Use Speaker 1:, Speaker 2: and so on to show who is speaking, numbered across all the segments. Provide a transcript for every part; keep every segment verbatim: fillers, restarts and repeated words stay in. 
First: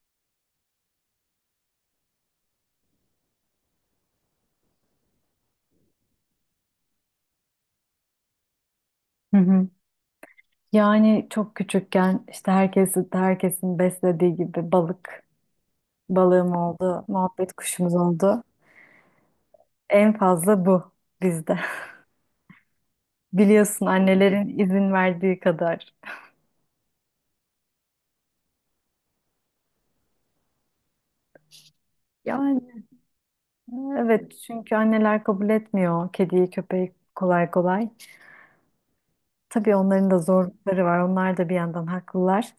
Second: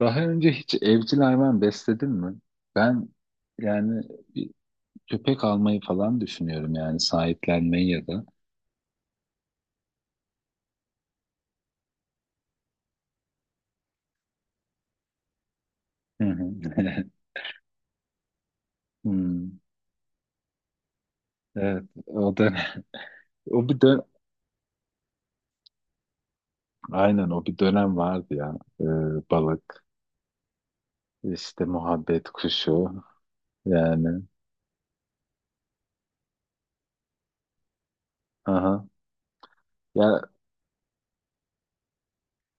Speaker 1: Daha önce hiç evcil hayvan besledin mi? Ben yani bir köpek almayı falan düşünüyorum, yani sahiplenmeyi ya da.
Speaker 2: Hı hı. Yani çok küçükken işte herkesi, herkesin beslediği gibi balık,
Speaker 1: Hı hı.
Speaker 2: balığım oldu, muhabbet kuşumuz oldu.
Speaker 1: Hmm.
Speaker 2: En fazla bu bizde.
Speaker 1: Evet, o dönem. o bir
Speaker 2: Biliyorsun
Speaker 1: dön
Speaker 2: annelerin izin verdiği kadar.
Speaker 1: aynen o bir dönem vardı ya. Ee, balık, işte muhabbet
Speaker 2: Yani
Speaker 1: kuşu yani.
Speaker 2: Evet, çünkü anneler kabul etmiyor kediyi, köpeği kolay kolay.
Speaker 1: Aha.
Speaker 2: Tabii onların da
Speaker 1: Ya,
Speaker 2: zorlukları var. Onlar da bir yandan haklılar.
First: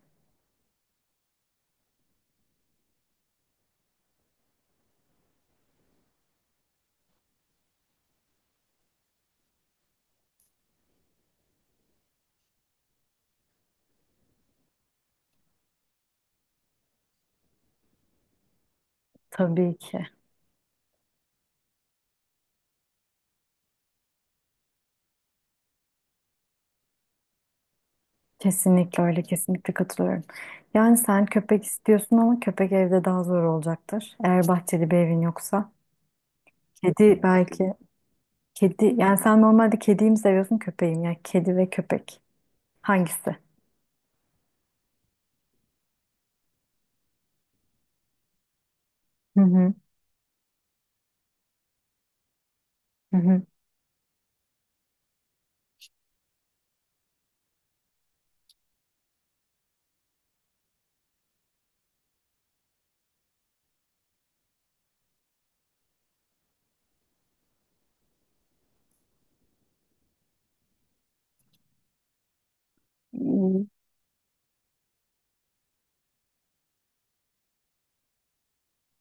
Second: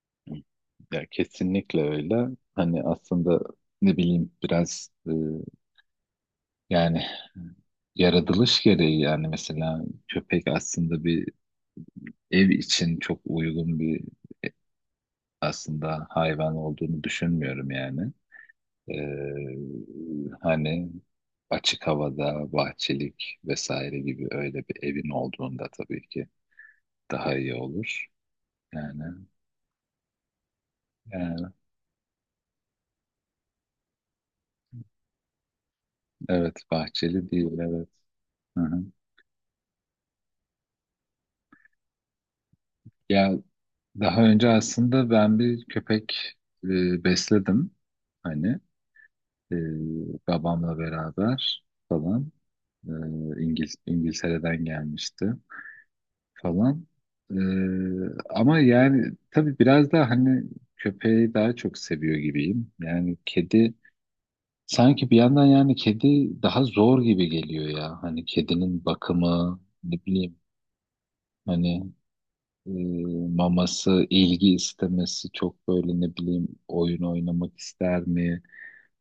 Speaker 1: ya kesinlikle öyle. Hani aslında, ne bileyim, biraz e, yani yaratılış gereği. Yani mesela köpek aslında bir ev için çok uygun bir aslında hayvan olduğunu düşünmüyorum yani. Ee,
Speaker 2: Tabii ki.
Speaker 1: hani açık havada, bahçelik vesaire gibi öyle bir evin olduğunda tabii ki daha iyi olur. Yani,
Speaker 2: Kesinlikle öyle, kesinlikle katılıyorum. Yani sen
Speaker 1: yani
Speaker 2: köpek istiyorsun ama köpek evde daha zor olacaktır. Eğer bahçeli bir evin yoksa.
Speaker 1: evet,
Speaker 2: Kedi
Speaker 1: bahçeli değil,
Speaker 2: belki.
Speaker 1: evet. Hı hı.
Speaker 2: Kedi, yani sen normalde kediyi mi seviyorsun, köpeği mi? Yani kedi ve köpek.
Speaker 1: Ya,
Speaker 2: Hangisi?
Speaker 1: daha önce aslında ben bir köpek e, besledim. Hani
Speaker 2: Hı
Speaker 1: e,
Speaker 2: hı,
Speaker 1: babamla beraber falan. E,
Speaker 2: hı hı.
Speaker 1: İngiliz, İngiltere'den gelmişti falan. Ee, ama yani tabii biraz daha, hani, köpeği daha çok seviyor gibiyim. Yani kedi sanki bir yandan, yani kedi daha zor gibi geliyor ya. Hani kedinin bakımı, ne bileyim, hani e,
Speaker 2: Hmm.
Speaker 1: maması, ilgi istemesi, çok böyle ne bileyim, oyun oynamak ister mi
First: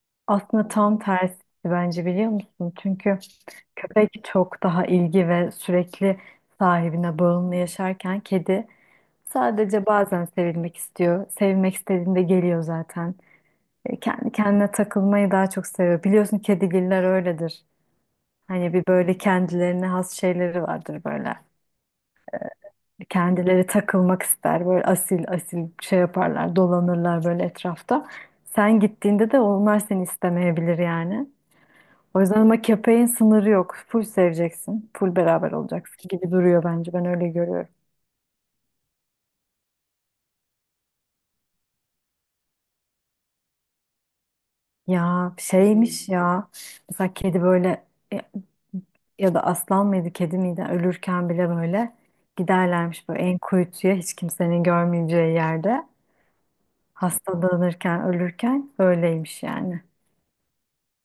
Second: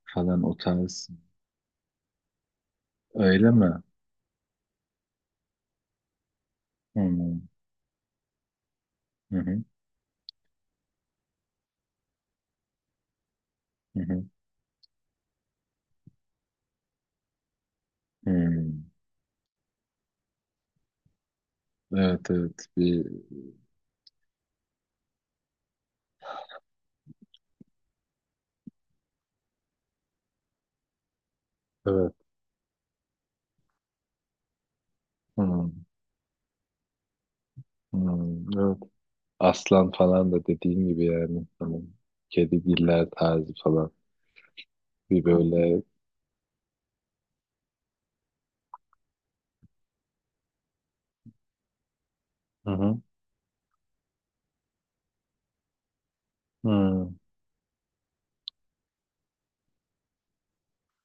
Speaker 1: falan, o
Speaker 2: Aslında tam
Speaker 1: tarz.
Speaker 2: tersi bence biliyor musun? Çünkü
Speaker 1: Öyle mi?
Speaker 2: köpek çok daha ilgi ve sürekli sahibine
Speaker 1: Hmm.
Speaker 2: bağımlı yaşarken kedi
Speaker 1: Hı hı.
Speaker 2: sadece bazen sevilmek istiyor. Sevilmek istediğinde geliyor zaten.
Speaker 1: Hı
Speaker 2: E,
Speaker 1: hı.
Speaker 2: Kendi kendine takılmayı daha çok seviyor. Biliyorsun kedigiller öyledir. Hani
Speaker 1: Hmm.
Speaker 2: bir böyle kendilerine has şeyleri vardır böyle.
Speaker 1: Evet evet. Bir
Speaker 2: Kendileri takılmak ister. Böyle asil asil şey yaparlar, dolanırlar böyle etrafta. Sen gittiğinde de onlar seni istemeyebilir yani.
Speaker 1: evet.
Speaker 2: O yüzden ama köpeğin sınırı yok. Full seveceksin. Full beraber
Speaker 1: Hmm.
Speaker 2: olacaksın gibi duruyor bence. Ben öyle görüyorum.
Speaker 1: Hmm. Evet. Aslan falan da dediğin gibi yani. Hani kedigiller tarzı falan. Bir
Speaker 2: Ya
Speaker 1: böyle.
Speaker 2: şeymiş ya. Mesela kedi böyle ya ya da aslan mıydı kedi miydi ölürken bile böyle
Speaker 1: Hı hı.
Speaker 2: giderlermiş böyle en kuytuya hiç kimsenin görmeyeceği yerde.
Speaker 1: Hı.
Speaker 2: Hastalanırken ölürken öyleymiş yani.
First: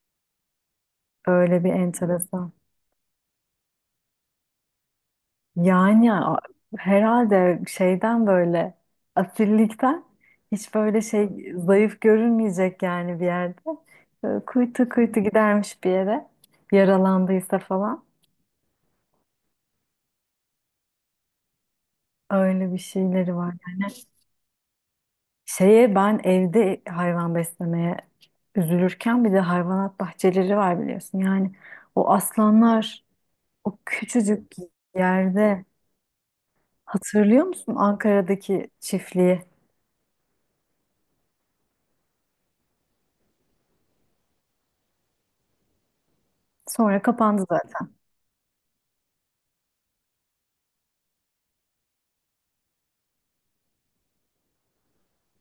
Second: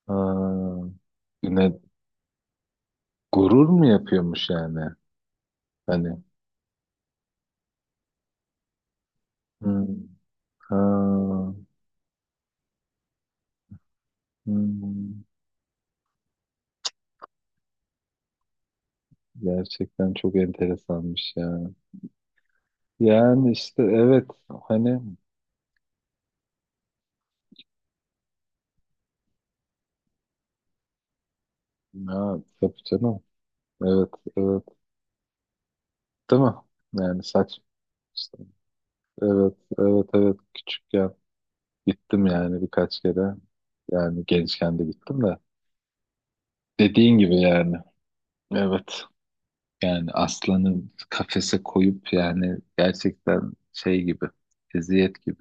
Speaker 1: Ha.
Speaker 2: Öyle bir
Speaker 1: Yine
Speaker 2: enteresan.
Speaker 1: gurur mu yapıyormuş yani?
Speaker 2: Yani
Speaker 1: Hani.
Speaker 2: a- Herhalde şeyden böyle
Speaker 1: Hı.
Speaker 2: asillikten hiç böyle
Speaker 1: Ha.
Speaker 2: şey zayıf görünmeyecek yani bir yerde. Böyle kuytu kuytu
Speaker 1: Hı.
Speaker 2: gidermiş bir yere yaralandıysa falan.
Speaker 1: Gerçekten çok enteresanmış ya.
Speaker 2: Öyle bir şeyleri
Speaker 1: Yani
Speaker 2: var
Speaker 1: işte
Speaker 2: yani.
Speaker 1: evet, hani.
Speaker 2: Şeye ben evde hayvan beslemeye üzülürken bir de hayvanat bahçeleri var biliyorsun. Yani o
Speaker 1: Ya, tabii
Speaker 2: aslanlar
Speaker 1: canım.
Speaker 2: o
Speaker 1: Evet,
Speaker 2: küçücük
Speaker 1: evet,
Speaker 2: yerde
Speaker 1: değil mi? Yani
Speaker 2: hatırlıyor
Speaker 1: saç
Speaker 2: musun
Speaker 1: işte,
Speaker 2: Ankara'daki çiftliği?
Speaker 1: evet, evet evet, küçükken gittim yani birkaç kere. Yani gençken de gittim de.
Speaker 2: Sonra
Speaker 1: Dediğin gibi
Speaker 2: kapandı
Speaker 1: yani.
Speaker 2: zaten.
Speaker 1: Evet. Yani aslanı kafese koyup, yani gerçekten şey gibi. Eziyet gibi.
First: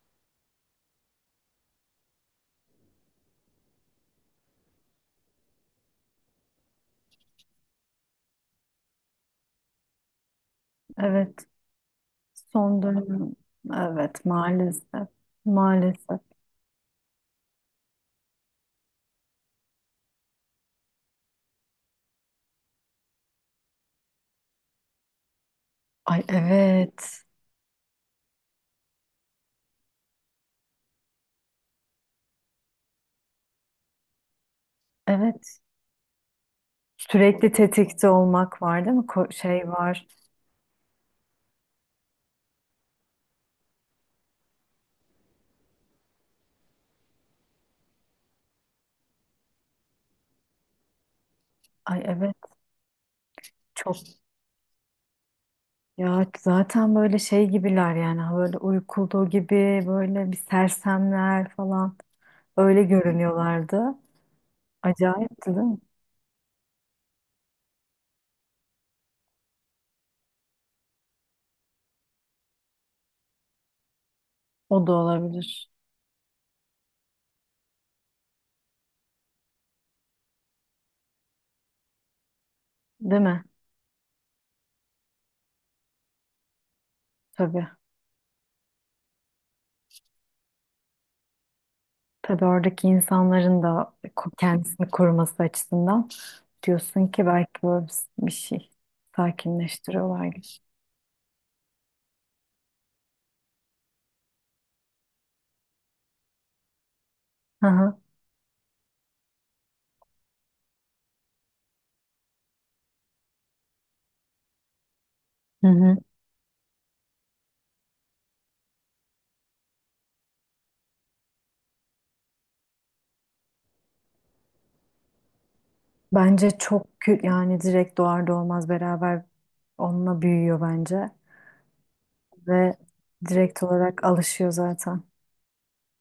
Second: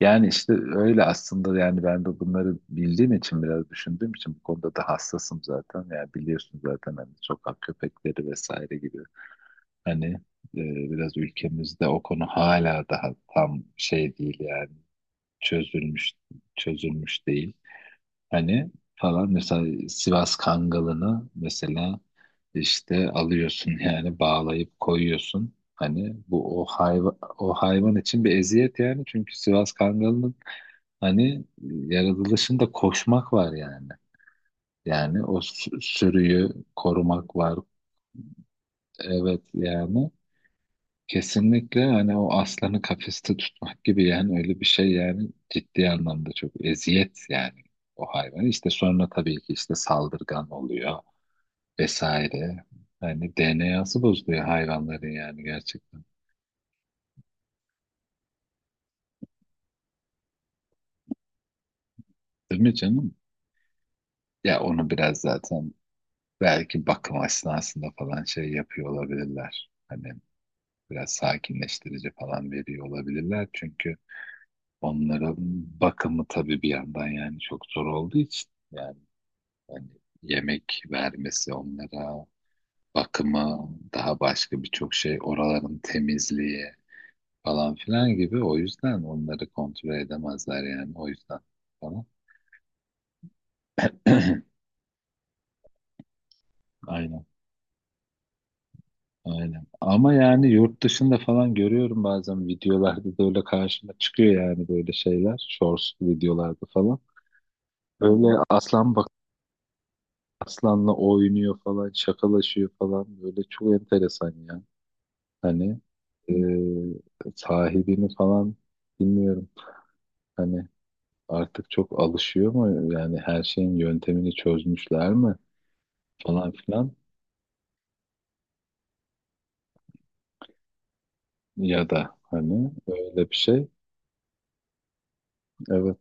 Speaker 1: Yani işte öyle aslında. Yani ben de bunları bildiğim için, biraz düşündüğüm için, bu konuda da hassasım zaten. Yani biliyorsun zaten, hani sokak köpekleri vesaire gibi. Hani e, biraz
Speaker 2: Evet.
Speaker 1: ülkemizde o konu
Speaker 2: Son
Speaker 1: hala daha
Speaker 2: dönem.
Speaker 1: tam şey
Speaker 2: Evet
Speaker 1: değil yani,
Speaker 2: maalesef.
Speaker 1: çözülmüş
Speaker 2: Maalesef.
Speaker 1: çözülmüş değil. Hani, falan, mesela Sivas Kangalı'nı mesela işte alıyorsun yani, bağlayıp koyuyorsun. Hani
Speaker 2: Ay
Speaker 1: bu o hayvan
Speaker 2: evet.
Speaker 1: o hayvan için bir eziyet yani, çünkü Sivas Kangalı'nın hani yaratılışında koşmak var yani. Yani o
Speaker 2: Evet.
Speaker 1: sü- sürüyü korumak
Speaker 2: Sürekli
Speaker 1: var.
Speaker 2: tetikte olmak var değil mi? Ko-
Speaker 1: Evet
Speaker 2: şey var.
Speaker 1: yani. Kesinlikle, hani o aslanı kafeste tutmak gibi yani, öyle bir şey yani. Ciddi anlamda çok eziyet yani o hayvan. İşte sonra tabii ki işte saldırgan oluyor
Speaker 2: Ay evet,
Speaker 1: vesaire. Hani
Speaker 2: çok
Speaker 1: D N A'sı bozuluyor hayvanların, yani gerçekten.
Speaker 2: ya zaten böyle şey gibiler yani, ha böyle uykulduğu gibi böyle bir sersemler falan
Speaker 1: Değil mi
Speaker 2: öyle
Speaker 1: canım?
Speaker 2: görünüyorlardı.
Speaker 1: Ya onu biraz
Speaker 2: Acayipti değil
Speaker 1: zaten
Speaker 2: mi?
Speaker 1: belki bakım esnasında falan şey yapıyor olabilirler. Hani biraz sakinleştirici falan veriyor olabilirler. Çünkü
Speaker 2: O da
Speaker 1: onların
Speaker 2: olabilir.
Speaker 1: bakımı tabii bir yandan yani çok zor olduğu için yani. Yani yemek vermesi onlara,
Speaker 2: Değil mi?
Speaker 1: bakımı, daha başka birçok şey, oraların temizliği
Speaker 2: Tabii.
Speaker 1: falan filan gibi. O yüzden onları kontrol edemezler yani, o yüzden falan.
Speaker 2: Tabii oradaki insanların da ko- kendisini koruması açısından. Diyorsun
Speaker 1: Aynen,
Speaker 2: ki belki böyle bir bir şey
Speaker 1: aynen. Ama yani
Speaker 2: sakinleştiriyorlardır.
Speaker 1: yurt dışında falan görüyorum, bazen videolarda da öyle karşıma çıkıyor yani, böyle şeyler. Shorts videolarda falan.
Speaker 2: Hı hı.
Speaker 1: Böyle aslan, bak, aslanla oynuyor falan, şakalaşıyor falan. Böyle çok enteresan ya.
Speaker 2: Hı
Speaker 1: Hani
Speaker 2: hı.
Speaker 1: e, sahibini falan bilmiyorum. Hani artık çok alışıyor mu? Yani her şeyin yöntemini çözmüşler mi?
Speaker 2: Bence
Speaker 1: Falan
Speaker 2: çok
Speaker 1: filan.
Speaker 2: kü- yani direkt doğar doğmaz beraber onunla büyüyor bence
Speaker 1: Ya da hani
Speaker 2: ve
Speaker 1: öyle bir
Speaker 2: direkt
Speaker 1: şey.
Speaker 2: olarak alışıyor zaten.
Speaker 1: Evet.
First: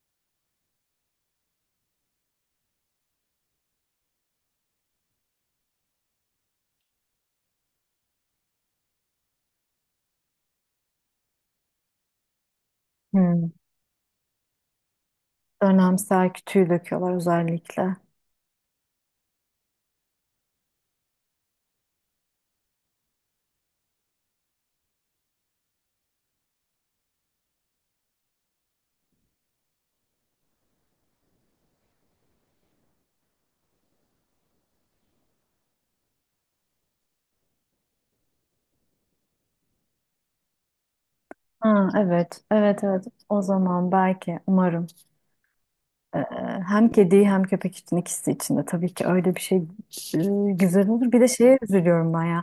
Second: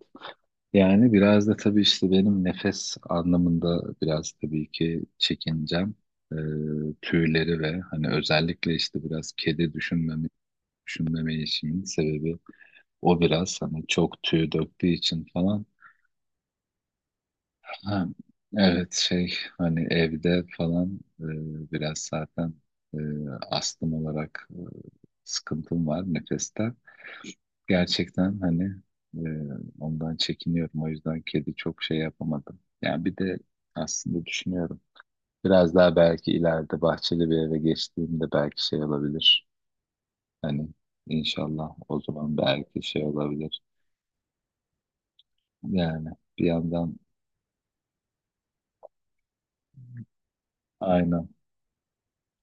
Speaker 1: Yani biraz da tabii işte benim nefes anlamında biraz tabii ki çekincem. E, tüyleri ve hani özellikle işte biraz kedi düşünmeme, düşünmeme işimin sebebi, o
Speaker 2: Hı.
Speaker 1: biraz hani çok tüy döktüğü için falan.
Speaker 2: Dönemsel kütüğü döküyorlar özellikle.
Speaker 1: Ha, evet, şey, hani evde falan e, biraz zaten e, astım olarak e, sıkıntım var nefeste. Gerçekten hani e, ondan çekiniyorum. O yüzden kedi çok şey yapamadım. Yani bir de aslında düşünüyorum. Biraz daha belki ileride bahçeli bir eve geçtiğimde belki şey olabilir. Hani inşallah
Speaker 2: Ha,
Speaker 1: o zaman
Speaker 2: evet,
Speaker 1: belki
Speaker 2: evet,
Speaker 1: şey
Speaker 2: evet. O
Speaker 1: olabilir.
Speaker 2: zaman belki, umarım
Speaker 1: Yani
Speaker 2: e,
Speaker 1: bir
Speaker 2: hem
Speaker 1: yandan,
Speaker 2: kedi hem köpek için ikisi için de tabii ki öyle bir şey e, güzel olur. Bir
Speaker 1: aynen.
Speaker 2: de şeye üzülüyorum ben ya.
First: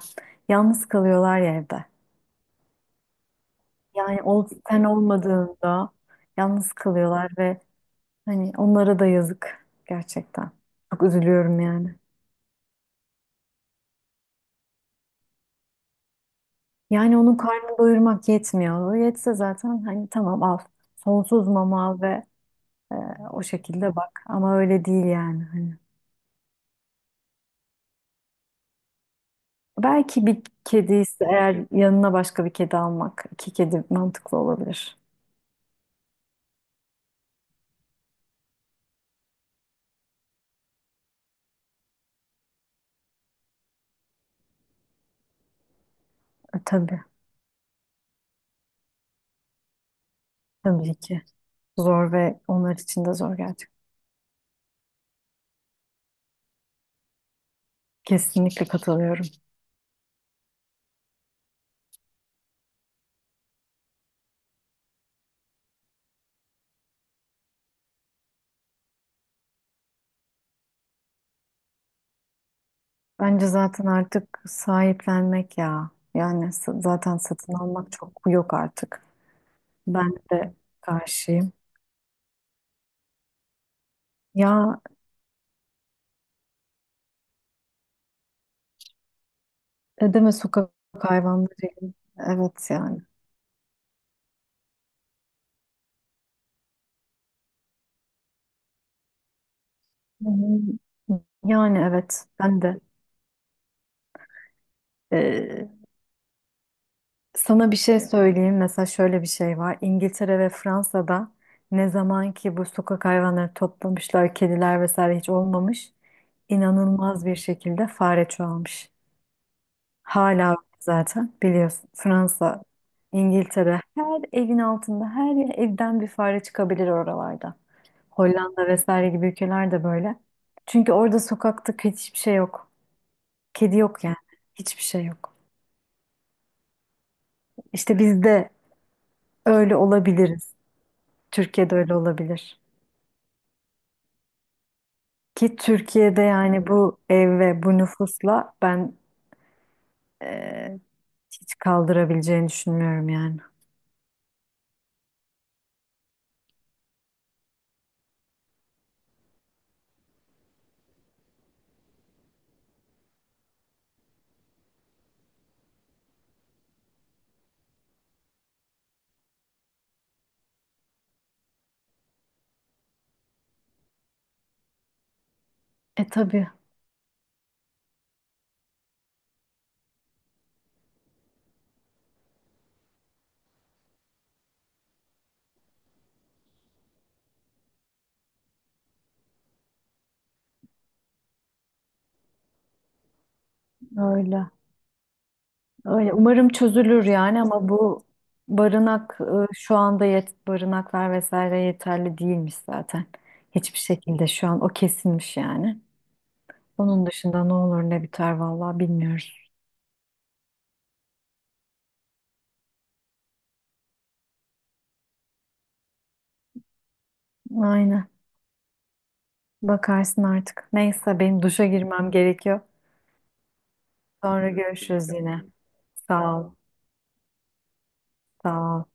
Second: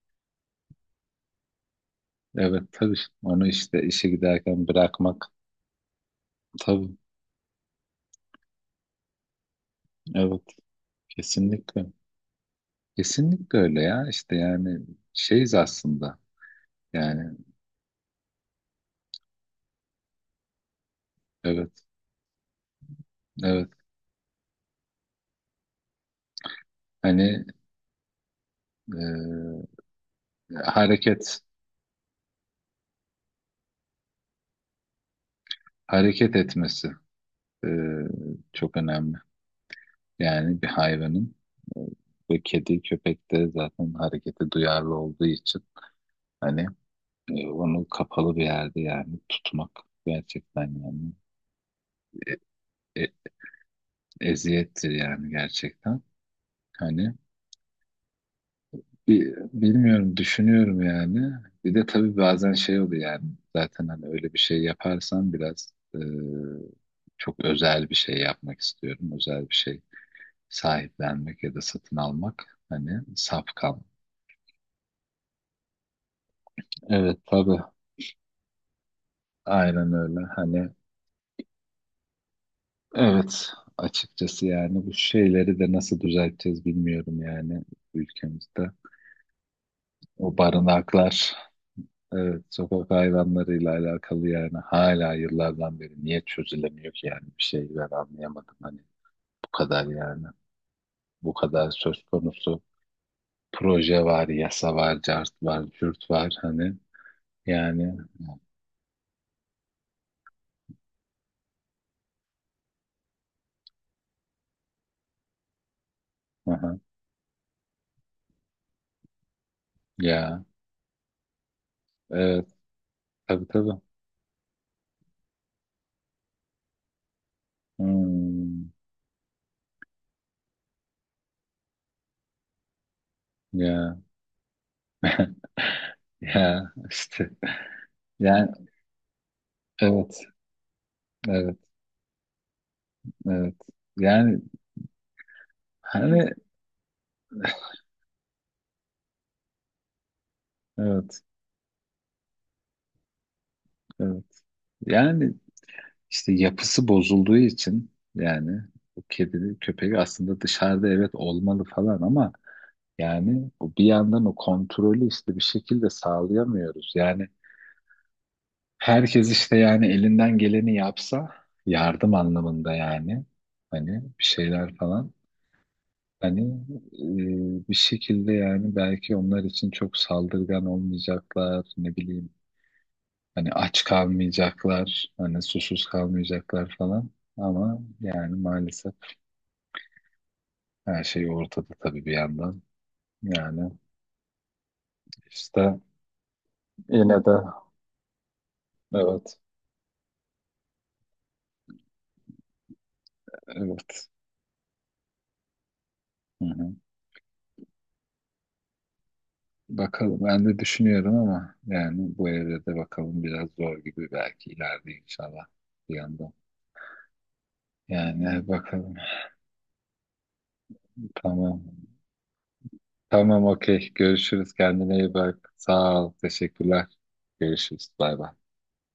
Speaker 2: Yalnız kalıyorlar ya evde.
Speaker 1: Evet tabii, onu işte işe
Speaker 2: Yani ol,
Speaker 1: giderken
Speaker 2: sen
Speaker 1: bırakmak.
Speaker 2: olmadığında yalnız
Speaker 1: Tabii,
Speaker 2: kalıyorlar ve hani onlara da yazık
Speaker 1: evet,
Speaker 2: gerçekten. Çok üzülüyorum
Speaker 1: kesinlikle.
Speaker 2: yani.
Speaker 1: Kesinlikle öyle ya. İşte yani şeyiz aslında.
Speaker 2: Yani onun
Speaker 1: Yani
Speaker 2: karnını doyurmak yetmiyor. O yetse zaten hani tamam al. Sonsuz
Speaker 1: evet,
Speaker 2: mama al ve e, o
Speaker 1: evet.
Speaker 2: şekilde bak. Ama öyle değil yani hani.
Speaker 1: Hani e,
Speaker 2: Belki bir kedi ise
Speaker 1: hareket
Speaker 2: eğer yanına başka bir kedi almak, iki kedi mantıklı olabilir.
Speaker 1: hareket etmesi e, çok önemli. Yani bir hayvanın e, ve kedi, köpek de zaten harekete duyarlı olduğu için,
Speaker 2: E,
Speaker 1: hani
Speaker 2: tabii,
Speaker 1: e, onu kapalı bir yerde yani tutmak, gerçekten
Speaker 2: tabii
Speaker 1: yani
Speaker 2: ki. Zor
Speaker 1: e-
Speaker 2: ve onlar için
Speaker 1: e-
Speaker 2: de zor gerçekten.
Speaker 1: eziyettir yani gerçekten. Hani
Speaker 2: Kesinlikle katılıyorum.
Speaker 1: bir, bilmiyorum, düşünüyorum yani. Bir de tabii bazen şey oluyor yani, zaten hani öyle bir şey yaparsam biraz e, çok özel bir şey yapmak istiyorum. Özel bir şey sahiplenmek ya da satın almak, hani
Speaker 2: Bence
Speaker 1: safkan.
Speaker 2: zaten artık sahiplenmek ya. Yani s- zaten
Speaker 1: Evet
Speaker 2: satın
Speaker 1: tabii,
Speaker 2: almak çok yok artık.
Speaker 1: aynen
Speaker 2: Ben
Speaker 1: öyle
Speaker 2: de
Speaker 1: hani,
Speaker 2: karşıyım.
Speaker 1: evet, açıkçası.
Speaker 2: Ya
Speaker 1: Yani bu şeyleri de nasıl düzelteceğiz bilmiyorum yani, ülkemizde.
Speaker 2: ne deme
Speaker 1: O
Speaker 2: Sokak
Speaker 1: barınaklar.
Speaker 2: hayvanlarıyım.
Speaker 1: Evet,
Speaker 2: Evet
Speaker 1: sokak
Speaker 2: yani.
Speaker 1: hayvanlarıyla alakalı yani hala yıllardan beri niye çözülemiyor ki yani, bir şey ben anlayamadım hani. Bu kadar yani,
Speaker 2: Hı hı.
Speaker 1: bu kadar
Speaker 2: Yani
Speaker 1: söz
Speaker 2: evet
Speaker 1: konusu
Speaker 2: ben de.
Speaker 1: proje var, yasa var, cart var,
Speaker 2: Ee,
Speaker 1: cürt var hani,
Speaker 2: Sana bir
Speaker 1: yani.
Speaker 2: şey söyleyeyim. Mesela şöyle bir şey var. İngiltere ve Fransa'da ne zaman ki bu sokak hayvanları toplamışlar, kediler vesaire hiç olmamış.
Speaker 1: Aha,
Speaker 2: İnanılmaz bir şekilde fare çoğalmış.
Speaker 1: ya,
Speaker 2: Hala zaten biliyorsun
Speaker 1: evet,
Speaker 2: Fransa,
Speaker 1: tabii tabii.
Speaker 2: İngiltere her evin altında her evden bir fare çıkabilir oralarda. Hollanda
Speaker 1: Hmm,
Speaker 2: vesaire gibi ülkeler de böyle. Çünkü orada sokakta kötü hiçbir şey yok. Kedi
Speaker 1: ya.
Speaker 2: yok yani. Hiçbir şey yok.
Speaker 1: Ya işte
Speaker 2: İşte biz
Speaker 1: yani,
Speaker 2: de öyle
Speaker 1: evet,
Speaker 2: olabiliriz.
Speaker 1: evet
Speaker 2: Türkiye'de öyle olabilir.
Speaker 1: evet yani,
Speaker 2: Ki
Speaker 1: hani,
Speaker 2: Türkiye'de yani bu ev ve bu nüfusla ben eee,
Speaker 1: evet,
Speaker 2: hiç kaldırabileceğini düşünmüyorum yani.
Speaker 1: evet yani. İşte yapısı bozulduğu için yani, o kedi köpeği aslında dışarıda evet olmalı falan ama, yani o bir yandan o kontrolü işte bir şekilde sağlayamıyoruz. Yani herkes işte, yani elinden geleni yapsa yardım anlamında yani, hani bir şeyler falan,
Speaker 2: E
Speaker 1: hani
Speaker 2: tabii
Speaker 1: e, bir şekilde yani belki onlar için çok saldırgan olmayacaklar, ne bileyim hani, aç kalmayacaklar, hani susuz kalmayacaklar falan, ama yani maalesef. Her şey ortada tabii bir yandan. Yani
Speaker 2: öyle.
Speaker 1: işte
Speaker 2: Öyle, umarım çözülür
Speaker 1: yine de,
Speaker 2: yani ama bu barınak
Speaker 1: evet,
Speaker 2: e, şu anda yet barınaklar vesaire yeterli değilmiş zaten. Hiçbir
Speaker 1: evet.
Speaker 2: şekilde şu an o kesilmiş yani.
Speaker 1: Hı hı.
Speaker 2: Onun dışında ne olur ne biter vallahi bilmiyoruz.
Speaker 1: Bakalım, ben de düşünüyorum ama yani bu evde de bakalım biraz zor gibi, belki ileride inşallah, bir yandan.
Speaker 2: Aynen.
Speaker 1: Yani bakalım.
Speaker 2: Bakarsın artık. Neyse benim
Speaker 1: Tamam.
Speaker 2: duşa girmem gerekiyor.
Speaker 1: Tamam, okey.
Speaker 2: Sonra
Speaker 1: Görüşürüz. Kendine
Speaker 2: görüşürüz
Speaker 1: iyi
Speaker 2: yine.
Speaker 1: bak. Sağ ol.
Speaker 2: Sağ ol.
Speaker 1: Teşekkürler. Görüşürüz. Bay bay.
Speaker 2: Sağ ol.